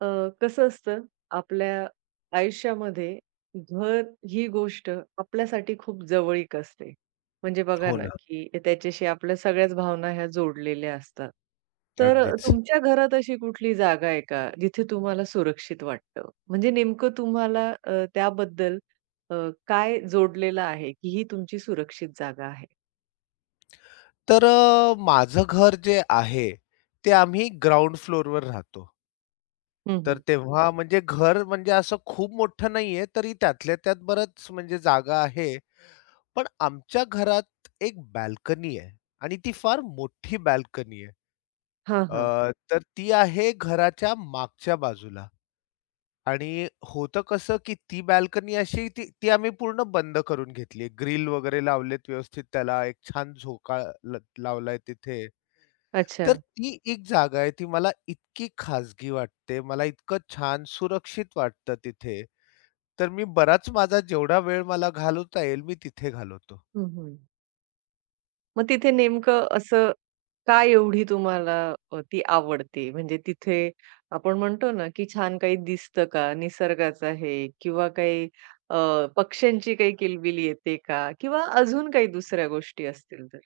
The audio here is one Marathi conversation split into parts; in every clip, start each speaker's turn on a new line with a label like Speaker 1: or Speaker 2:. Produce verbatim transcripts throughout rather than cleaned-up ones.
Speaker 1: अ, कसं असतं आपल्या आयुष्यामध्ये घर ही गोष्ट आपल्यासाठी खूप जवळीक असते. म्हणजे बघा
Speaker 2: हो
Speaker 1: ना,
Speaker 2: ना,
Speaker 1: की त्याच्याशी आपल्या सगळ्याच भावना ह्या जोडलेल्या असतात. तर
Speaker 2: अगदीच.
Speaker 1: तुमच्या घरात अशी कुठली जागा आहे का, जिथे तुम्हाला सुरक्षित वाटतं? म्हणजे नेमकं तुम्हाला अ, त्याबद्दल अ, काय जोडलेलं आहे, की ही तुमची सुरक्षित जागा आहे?
Speaker 2: तर अ, माझं घर जे आहे, ते आम्ही ग्राउंड फ्लोरवर राहतो.
Speaker 1: हं,
Speaker 2: तर
Speaker 1: हं.
Speaker 2: तेव्हा म्हणजे घर म्हणजे असं खूप मोठं नाहीये, तरी त्यातल्या त्यात बरंच म्हणजे जागा आहे. पण आमच्या घरात एक बाल्कनी आहे आणि ती फार मोठी बाल्कनी आहे.
Speaker 1: हां, हां.
Speaker 2: अ, तर ती आहे घराच्या मागच्या बाजूला. आणि होतं कसं, की ती बाल्कनी अशी ती ती आम्ही पूर्ण बंद करून घेतली. ग्रिल वगैरे लावलेत व्यवस्थित त्याला, एक छान झोका ल लावलाय तिथे.
Speaker 1: अच्छा.
Speaker 2: तर ती एक जागा आहे, ती मला इतकी खाजगी वाटते, मला इतकं छान सुरक्षित वाटतं तिथे. तर मी बराच माझा जेवढा वेळ मला घालवता येईल, मी तिथे घालवतो.
Speaker 1: हं, हं. मग तिथे नेमकं असं काय एवढी तुम्हाला अ, ती आवडते? म्हणजे तिथे आपण म्हणतो ना, की छान काही दिसतं का? निसर्गाचं आहे किंवा काही अ, पक्ष्यांची काही किलबिल येते का? किंवा अजून काही दुसऱ्या गोष्टी असतील तर?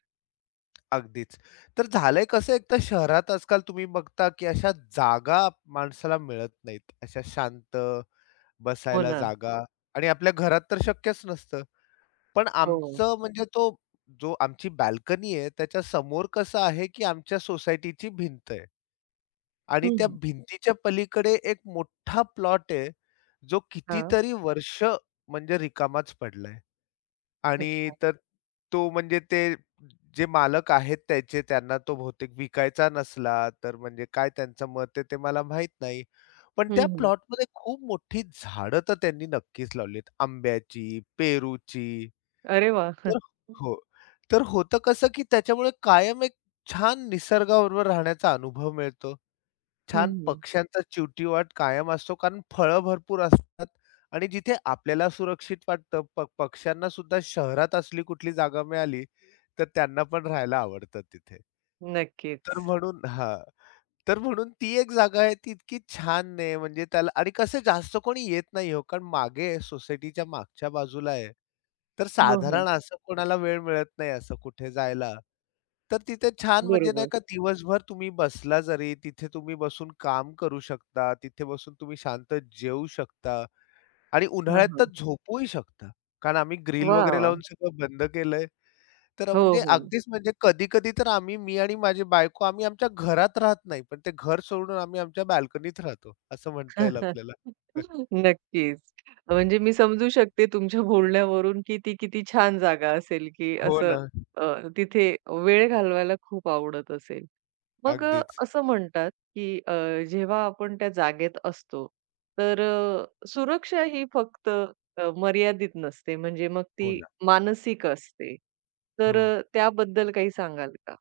Speaker 2: अगदीच. तर झालंय कसं, एक तर शहरात आजकाल तुम्ही बघता, की अशा जागा माणसाला मिळत नाहीत. अशा शांत
Speaker 1: हो
Speaker 2: बसायला
Speaker 1: ना.
Speaker 2: जागा आणि आपल्या घरात तर शक्यच नसतं. पण
Speaker 1: हो.
Speaker 2: आमचं म्हणजे तो जो आमची बाल्कनी आहे त्याच्या समोर कसं आहे, की आमच्या सोसायटीची भिंत आहे आणि
Speaker 1: हं,
Speaker 2: त्या
Speaker 1: हं.
Speaker 2: भिंतीच्या पलीकडे एक मोठा प्लॉट आहे, जो
Speaker 1: हां.
Speaker 2: कितीतरी वर्ष म्हणजे रिकामाच पडलाय आणि
Speaker 1: अच्छा.
Speaker 2: तर तो म्हणजे ते जे मालक आहेत त्याचे त्यांना तो बहुतेक विकायचा नसला, तर म्हणजे काय त्यांचं मत आहे ते मला माहीत नाही. पण
Speaker 1: हं,
Speaker 2: त्या
Speaker 1: हं.
Speaker 2: प्लॉटमध्ये खूप मोठी झाडं तर त्यांनी नक्कीच लावलीत. आंब्याची, पेरूची.
Speaker 1: अरे वाह!
Speaker 2: तर हो. तर होतं कसं, की त्याच्यामुळे कायम एक छान निसर्गाबरोबर राहण्याचा अनुभव मिळतो.
Speaker 1: हं,
Speaker 2: छान
Speaker 1: हं.
Speaker 2: पक्ष्यांचा चिवटीवाट कायम असतो, कारण फळं भरपूर असतात आणि जिथे आपल्याला सुरक्षित वाटतं, प पक्ष्यांना सुद्धा शहरात असली कुठली जागा मिळाली, तर त्यांना पण राहायला आवडतं तिथे. तर
Speaker 1: नक्कीच.
Speaker 2: म्हणून हां. तर म्हणून ती एक जागा आहे ती इतकी छान आहे म्हणजे त्याला आणि कसं जास्त कोणी येत नाही हो, कारण मागे सोसायटीच्या मागच्या बाजूला आहे. तर
Speaker 1: हो, हो.
Speaker 2: साधारण असं कोणाला वेळ मिळत नाही असं कुठे जायला. तर तिथे छान म्हणजे नाही
Speaker 1: बरोबर.
Speaker 2: का दिवसभर तुम्ही बसला जरी तिथे तुम्ही बसून काम करू शकता. तिथे बसून तुम्ही शांत जेवू शकता आणि
Speaker 1: हां,
Speaker 2: उन्हाळ्यात तर
Speaker 1: हां.
Speaker 2: झोपूही शकता. कारण आम्ही
Speaker 1: वाह,
Speaker 2: ग्रिल वगैरे
Speaker 1: वाह!
Speaker 2: लावून सगळं बंद केलंय. तर
Speaker 1: हो,
Speaker 2: म्हणजे
Speaker 1: हो.
Speaker 2: अगदीच म्हणजे कधी-कधी तर आम्ही मी आणि माझी बायको आम्ही आमच्या घरात राहत नाही, पण ते घर सोडून आम्ही आमच्या बाल्कनीत राहतो, असं म्हणता येईल आपल्याला.
Speaker 1: नक्कीच. म्हणजे मी समजू शकते तुमच्या बोलण्यावरून की ती किती छान जागा असेल, की
Speaker 2: हो
Speaker 1: असं
Speaker 2: ना,
Speaker 1: अ, तिथे वेळ घालवायला खूप आवडत असेल. मग अ,
Speaker 2: अगदीच.
Speaker 1: असं म्हणतात की अ, जेव्हा आपण त्या जागेत असतो, तर अ, सुरक्षा ही फक्त अ, मर्यादित नसते, म्हणजे मग
Speaker 2: हो
Speaker 1: ती
Speaker 2: ना.
Speaker 1: मानसिक असते. तर
Speaker 2: हो.
Speaker 1: अ, त्याबद्दल काही सांगाल का?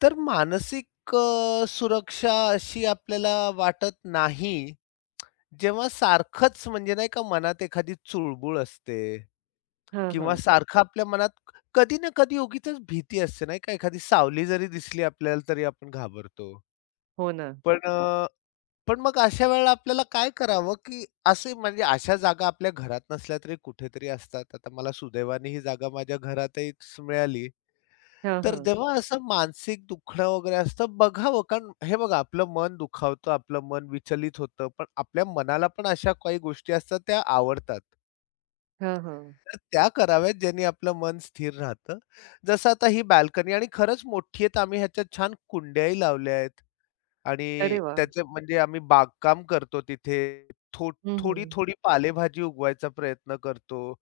Speaker 2: तर मानसिक अ, सुरक्षा अशी आपल्याला वाटत नाही, जेव्हा सारखंच म्हणजे नाही का मनात एखादी चुळबुळ असते
Speaker 1: हां,
Speaker 2: किंवा
Speaker 1: हां.
Speaker 2: सारखं आपल्या मनात क- कधी ना कधी उगीचच भीती असते नाही का, एखादी सावली जरी दिसली आपल्याला तरी आपण घाबरतो.
Speaker 1: हो ना.
Speaker 2: पण अ, पण मग अशा वेळेला आपल्याला काय करावं, की असे म्हणजे अशा जागा आपल्या घरात नसल्या तरी कुठेतरी असतात. आता मला सुदैवाने ही जागा माझ्या घरातच मिळाली.
Speaker 1: हां,
Speaker 2: तर
Speaker 1: हां.
Speaker 2: जेव्हा असं मानसिक दुखणं वगैरे असतं बघावं, कारण हे बघा आपलं मन दुखावतं, आपलं मन विचलित होतं. पण आपल्या मनाला पण अशा काही गोष्टी असतात त्या आवडतात.
Speaker 1: हां, हां.
Speaker 2: तर त्या कराव्यात ज्यांनी आपलं मन स्थिर राहतं. जसं आता ही बाल्कनी आणि खरंच मोठी आहे, आम्ही ह्याच्यात छान कुंड्याही लावल्या आहेत. आणि
Speaker 1: अरे वाह!
Speaker 2: त्याचं म्हणजे आम्ही बागकाम करतो तिथे. थो
Speaker 1: हं, हं.
Speaker 2: थोडी-थोडी पालेभाजी उगवायचा प्रयत्न करतो.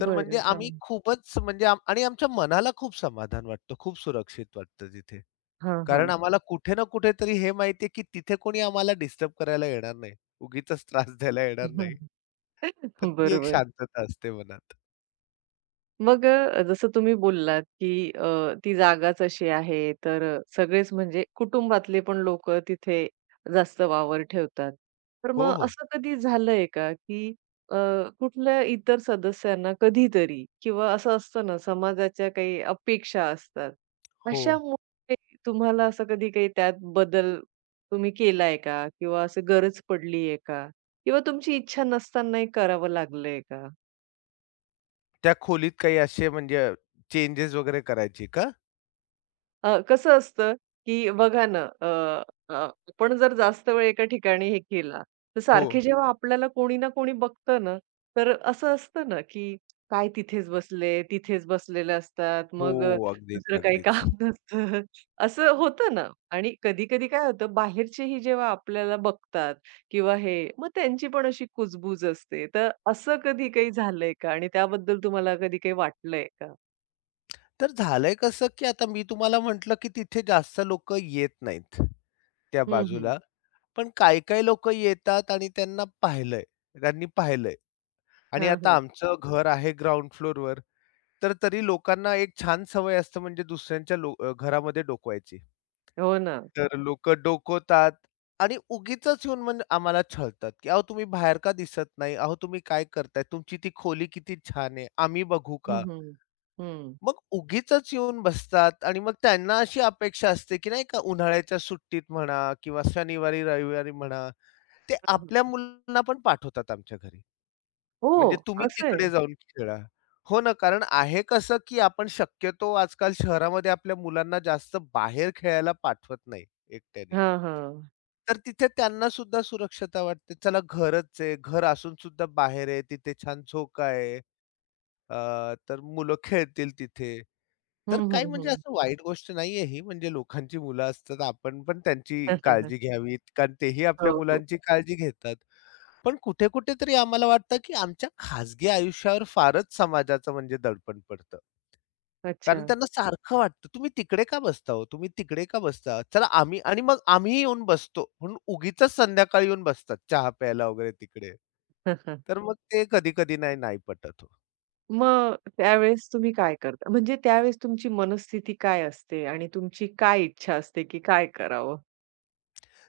Speaker 2: तर म्हणजे
Speaker 1: बरं.
Speaker 2: आम्ही खूपच म्हणजे आम आणि आमच्या मनाला खूप समाधान वाटतं, खूप सुरक्षित वाटतं तिथे.
Speaker 1: हां,
Speaker 2: कारण
Speaker 1: हां.
Speaker 2: आम्हाला कुठे ना कुठेतरी हे माहिती की तिथे कोणी आम्हाला डिस्टर्ब करायला येणार नाही. उगीचच त्रास द्यायला येणार नाही. तर ती एक
Speaker 1: बरोबर.
Speaker 2: शांतता असते मनात.
Speaker 1: मग अ, जसं तुम्ही बोललात, की अ, ती जागाच अशी आहे, तर अ, सगळेच म्हणजे कुटुंबातले पण लोक तिथे जास्त वावर ठेवतात. तर
Speaker 2: हो,
Speaker 1: मग
Speaker 2: हो.
Speaker 1: असं कधी झालंय का, की अ, कुठल्या इतर सदस्यांना कधीतरी किंवा असं असतं ना, समाजाच्या काही अपेक्षा असतात.
Speaker 2: हो.
Speaker 1: अशामुळे तुम्हाला असं कधी काही त्यात बदल तुम्ही केलाय का? किंवा असं गरज पडलीये का? किंवा तुमची इच्छा नसतानाही करावं लागलंय का?
Speaker 2: त्या खोलीत काही असे म्हणजे चेंजेस वगैरे करायची का?
Speaker 1: अ, कसं असतं, की बघा ना, अ, अ, आपण जर जास्त वेळ एका ठिकाणी हे केला, तर
Speaker 2: हो.
Speaker 1: सारखे जेव्हा आपल्याला कोणी ना कोणी बघतं ना, तर असं असतं ना, की काय तिथेच बसले, तिथेच बसलेले असतात. मग अ,
Speaker 2: हो. अगदीच,
Speaker 1: दुसरं काही काम
Speaker 2: अगदीच.
Speaker 1: नसतं. असं होतं ना आणि कधी-कधी काय होतं बाहेरचेही जेव्हा आपल्याला बघतात किंवा हे, मग त्यांची पण अशी कुजबूज असते. तर असं कधी काही झालंय का आणि त्याबद्दल तुम्हाला कधी काही वाटलंय का?
Speaker 2: तर झालंय कसं, की आता मी तुम्हाला म्हटलं, की तिथे जास्त लोक येत नाहीत त्या
Speaker 1: हं, हं.
Speaker 2: बाजूला. पण काही-काही लोक येतात आणि त्यांना पाहिलंय, त्यांनी पाहिलंय. आणि
Speaker 1: हां,
Speaker 2: आता
Speaker 1: हां.
Speaker 2: आमचं घर आहे ग्राउंड फ्लोरवर, तर तरी लोकांना एक छान सवय असते म्हणजे दुसऱ्यांच्या लो अ, घरामध्ये डोकवायची.
Speaker 1: हो ना.
Speaker 2: तर लोकं डोकवतात आणि उगीचच येऊन म्हणजे आम्हाला छळतात, की "अहो तुम्ही बाहेर का दिसत नाही? अहो तुम्ही काय करताय? तुमची ती खोली किती छान आहे. आम्ही बघू
Speaker 1: हं,
Speaker 2: का?"
Speaker 1: हं. हं.
Speaker 2: मग उगीचच येऊन बसतात आणि मग त्यांना अशी अपेक्षा असते, की नाही का उन्हाळ्याच्या सुट्टीत म्हणा किंवा शनिवारी, रविवारी म्हणा, ते
Speaker 1: हां,
Speaker 2: आपल्या
Speaker 1: हां.
Speaker 2: मुलांना पण पाठवतात आमच्या घरी. म्हणजे
Speaker 1: ओह!
Speaker 2: तुम्ही
Speaker 1: असं आहे.
Speaker 2: तिकडे जाऊन खेळा. हो ना, कारण आहे कसं, की आपण शक्यतो आजकाल शहरामध्ये आपल्या मुलांना जास्त बाहेर खेळायला पाठवत नाही एकट्याने.
Speaker 1: हां, हां.
Speaker 2: तर तिथे त्यांना सुद्धा सुरक्षता वाटते. चला घरच आहे. घर असून सुद्धा बाहेर आहे. तिथे छान झोका आहे. अ, तर मुलं खेळतील तिथे.
Speaker 1: हं,
Speaker 2: तर काही
Speaker 1: हं,
Speaker 2: म्हणजे
Speaker 1: हं.
Speaker 2: असं वाईट गोष्ट नाहीये ही. म्हणजे लोकांची मुलं असतात. आपण पण त्यांची काळजी घ्यावी कारण तेही आपल्या
Speaker 1: हो, हो.
Speaker 2: मुलांची काळजी घेतात. पण कुठे-कुठे तरी आम्हाला वाटतं, की आमच्या खाजगी आयुष्यावर फारच समाजाचं म्हणजे दडपण पडतं.
Speaker 1: अच्छा.
Speaker 2: कारण त्यांना सारखं वाटतं, "तुम्ही तिकडे का बसता हो? तुम्ही तिकडे का बसता? चला आम्ही" आणि मग आम्हीही येऊन बसतो. म्हणून उगीचच संध्याकाळी येऊन बसतात चहा प्यायला वगैरे तिकडे. तर मग ते कधी-कधी नाही, नाही पटत हो.
Speaker 1: मग त्यावेळेस तुम्ही काय करता? म्हणजे त्यावेळेस तुमची मनस्थिती काय असते आणि तुमची काय इच्छा असते, की काय करावं?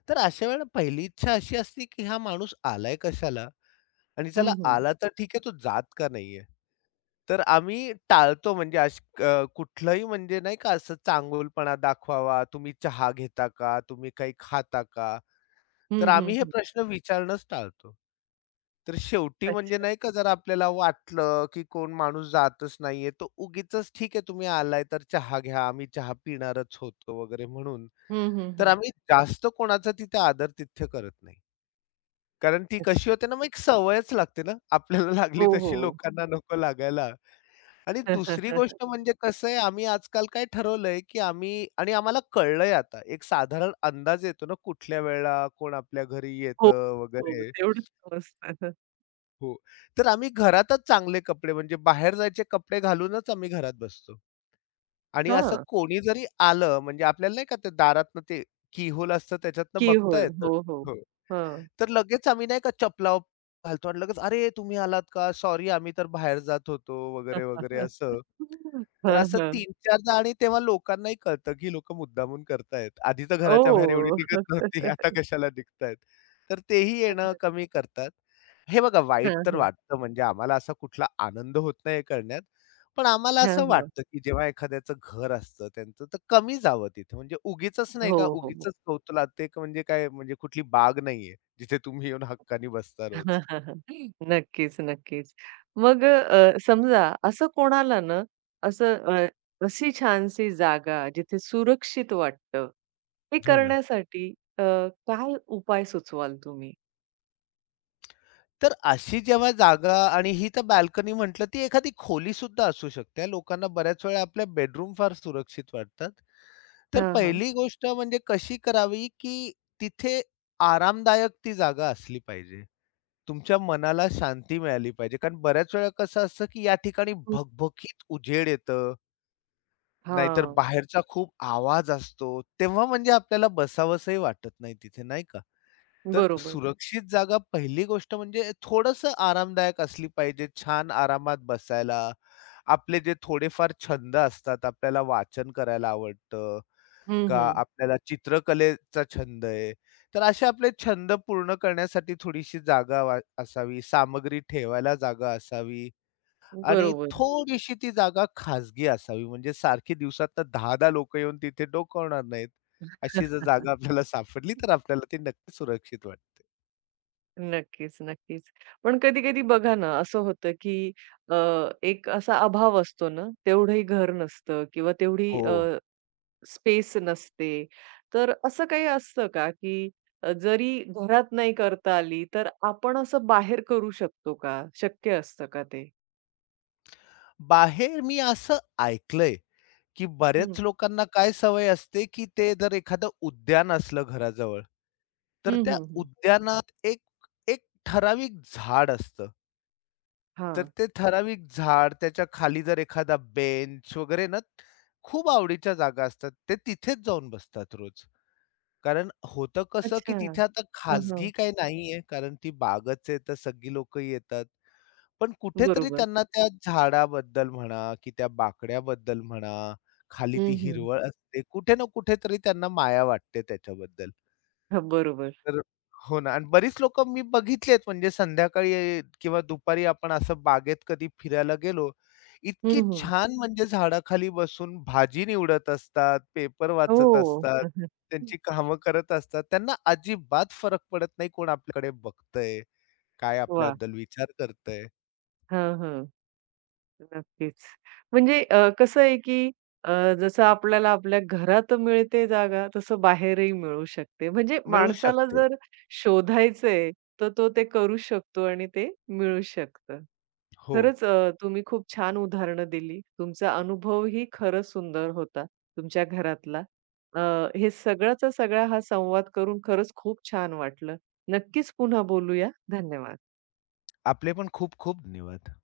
Speaker 2: तर अशा वेळेला पहिली इच्छा अशी असते, की हा माणूस आलाय कशाला? आणि चला
Speaker 1: हं, हं.
Speaker 2: आला तर ठीक आहे, तो जात का नाहीये? तर आम्ही टाळतो म्हणजे अश अ, कुठलंही म्हणजे नाही का असं चांगुलपणा दाखवावा, तुम्ही चहा घेता का? तुम्ही काही खाता का? तर
Speaker 1: हं, हं,
Speaker 2: आम्ही हे
Speaker 1: हं.
Speaker 2: प्रश्न विचारणंच टाळतो. तर शेवटी म्हणजे
Speaker 1: अच्छा.
Speaker 2: नाही का जर आपल्याला वाटलं, की कोण माणूस जातच नाहीये, तर उगीचच ठीक आहे तुम्ही आलाय तर चहा घ्या, आम्ही चहा पिणारच होतो वगैरे म्हणून.
Speaker 1: हं, हं,
Speaker 2: तर
Speaker 1: हं.
Speaker 2: आम्ही जास्त कोणाचा तिथे आदर-तिथ्य करत नाही. कारण ती कशी
Speaker 1: अच्छा.
Speaker 2: होते ना, मग एक सवयच लागते ना. आपल्याला लागली
Speaker 1: हो,
Speaker 2: तशी
Speaker 1: हो.
Speaker 2: लोकांना नको लागायला. आणि दुसरी गोष्ट म्हणजे कसं आहे, आम्ही आजकाल काय ठरवलंय, की आम्ही आणि आम्हाला कळलंय आता, एक साधारण अंदाज येतो ना, कुठल्या वेळेला कोण आपल्या घरी
Speaker 1: हो,
Speaker 2: येतं
Speaker 1: हो.
Speaker 2: वगैरे.
Speaker 1: तेवढंच समजतं.
Speaker 2: हो. तर आम्ही घरातच चांगले कपडे म्हणजे बाहेर जायचे कपडे घालूनच आम्ही घरात बसतो. आणि असं
Speaker 1: हां.
Speaker 2: कोणी जरी आलं म्हणजे आपल्याला नाही का ते दारातनं ते की होल असतं त्याच्यातनं
Speaker 1: की
Speaker 2: बघता
Speaker 1: होल.
Speaker 2: येतं.
Speaker 1: हो, हो.
Speaker 2: हो.
Speaker 1: हां.
Speaker 2: तर लगेच आम्ही नाही का चपला घालतो आणि लगेच, "अरे तुम्ही आलात का? सॉरी आम्ही तर बाहेर जात होतो." वगैरे, वगैरे असं. तर
Speaker 1: हां,
Speaker 2: असं
Speaker 1: हां.
Speaker 2: तीन चारदा आणि तेव्हा लोकांनाही कळतं, की लोकं मुद्दामून करतायत. आधी तर घराच्या बाहेर एवढी निघत
Speaker 1: ओह!
Speaker 2: नव्हती, आता कशाला निघतायत. तर तेही येणं कमी करतात. हे बघा वाईट
Speaker 1: हां,
Speaker 2: तर
Speaker 1: हां.
Speaker 2: वाटतं, म्हणजे आम्हाला असा कुठला आनंद होत नाही हे करण्यात. पण आम्हाला
Speaker 1: हां,
Speaker 2: असं
Speaker 1: हां.
Speaker 2: वाटतं, की जेव्हा एखाद्याचं घर असतं त्यांचं, तर कमी जावं तिथे. म्हणजे उगीचच नाही का,
Speaker 1: हो, हो, हो.
Speaker 2: उगीचच कौतुला ते क- म्हणजे काय म्हणजे कुठली बाग नाहीये, जिथे तुम्ही येऊन हक्कानी बसता रोज.
Speaker 1: नक्कीच, नक्कीच. मग अ, समजा असं कोणाला ना, असं अ, अशी छानशी जागा जिथे सुरक्षित वाटतं, हे
Speaker 2: हो ना.
Speaker 1: करण्यासाठी अ, काय उपाय सुचवाल तुम्ही?
Speaker 2: तर अशी जेव्हा जागा आणि ही तर बाल्कनी म्हटलं, ती एखादी खोली सुद्धा असू शकते. लोकांना बऱ्याच वेळा आपल्या बेडरूम फार सुरक्षित वाटतात. तर
Speaker 1: हां, हां.
Speaker 2: पहिली गोष्ट म्हणजे कशी करावी, की तिथे आरामदायक ती जागा असली पाहिजे. तुमच्या मनाला शांती मिळाली पाहिजे. कारण बऱ्याच वेळा कसं असतं, की या ठिकाणी भगभकीत उजेड येतं, नाहीतर
Speaker 1: हां,
Speaker 2: बाहेरचा खूप आवाज असतो. तेव्हा म्हणजे आपल्याला बसावसंही वाटत नाही तिथे, नाही का? तर
Speaker 1: बरोबर.
Speaker 2: सुरक्षित जागा पहिली गोष्ट म्हणजे थोडंसं आरामदायक असली पाहिजे. छान आरामात बसायला. आपले जे थोडेफार छंद असतात, आपल्याला वाचन करायला आवडतं
Speaker 1: हं,
Speaker 2: का
Speaker 1: हं.
Speaker 2: आपल्याला चित्रकलेचा छंद आहे. तर असे आपले छंद पूर्ण करण्यासाठी थोडीशी जागा वा असावी, सामग्री ठेवायला जागा असावी आणि
Speaker 1: बरोबर.
Speaker 2: थोडीशी ती जागा खाजगी असावी. म्हणजे सारखी दिवसातनं दहा दहा लोकं येऊन तिथे डोकावणार नाहीत. अशी जर जागा आपल्याला सापडली, तर आपल्याला ती नक्की सुरक्षित वाटते.
Speaker 1: नक्कीच, नक्कीच. पण कधी-कधी बघा ना, असं होतं की अ, एक असा अभाव असतो ना, तेवढंही घर नसतं किंवा तेवढी
Speaker 2: हो.
Speaker 1: स्पेस नसते. तर असं काही असतं का, की अ, जरी घरात नाही करता आली, तर आपण असं बाहेर करू शकतो का? शक्य असतं का ते?
Speaker 2: बाहेर मी असं ऐकलंय, की बऱ्याच
Speaker 1: हं.
Speaker 2: लोकांना काय सवय असते, की ते जर एखादं उद्यान असलं घराजवळ, तर
Speaker 1: हं,
Speaker 2: त्या
Speaker 1: हं, हं.
Speaker 2: उद्यानात एक एक ठराविक झाड असतं. तर
Speaker 1: हां.
Speaker 2: ते ठराविक झाड, त्याच्या खाली जर एखादा बेंच वगैरे ना, खूप आवडीच्या जागा असतात. ते तिथेच जाऊन बसतात रोज. कारण होतं कसं, की
Speaker 1: अच्छा.
Speaker 2: तिथे आता
Speaker 1: हां, हां.
Speaker 2: खाजगी काही नाहीये, कारण ती बागच आहे, तर सगळी लोकं येतात. पण कुठेतरी
Speaker 1: बरोबर.
Speaker 2: त्यांना त्या झाडाबद्दल म्हणा, की त्या बाकड्याबद्दल म्हणा, खाली ती
Speaker 1: हं, हं.
Speaker 2: हिरवळ असते, कुठे ना कुठेतरी त्यांना माया वाटते त्याच्याबद्दल.
Speaker 1: हां, बरोबर.
Speaker 2: तर हो ना आणि बरीच लोकं मी बघितलेत म्हणजे संध्याकाळी अ, किंवा दुपारी आपण असं बागेत कधी फिरायला गेलो, इतकी
Speaker 1: हं, हं.
Speaker 2: छान म्हणजे झाडाखाली बसून भाजी निवडत असतात, पेपर वाचत
Speaker 1: हो.
Speaker 2: असतात, त्यांची कामं करत असतात. त्यांना अजिबात फरक पडत नाही कोण आपल्याकडे बघतंय, काय
Speaker 1: वाह!
Speaker 2: आपल्याबद्दल विचार करतंय.
Speaker 1: हां, हां. नक्कीच. म्हणजे अ, कसं आहे, की अ, जसं आपल्याला आपल्या घरात मिळते जागा, तसं बाहेरही मिळू शकते. म्हणजे
Speaker 2: मिळू
Speaker 1: माणसाला
Speaker 2: शकते.
Speaker 1: जर शोधायचंय, तर तो ते करू शकतो आणि ते मिळू शकतं.
Speaker 2: हो.
Speaker 1: खरंच अ, तुम्ही खूप छान उदाहरणं दिली. तुमचा अनुभवही खरंच सुंदर होता, तुमच्या घरातला. अ, हे सगळ्याचा सगळा हा संवाद करून खरंच खूप छान वाटलं. नक्कीच पुन्हा बोलूया. धन्यवाद.
Speaker 2: आपले पण खूप खूप धन्यवाद.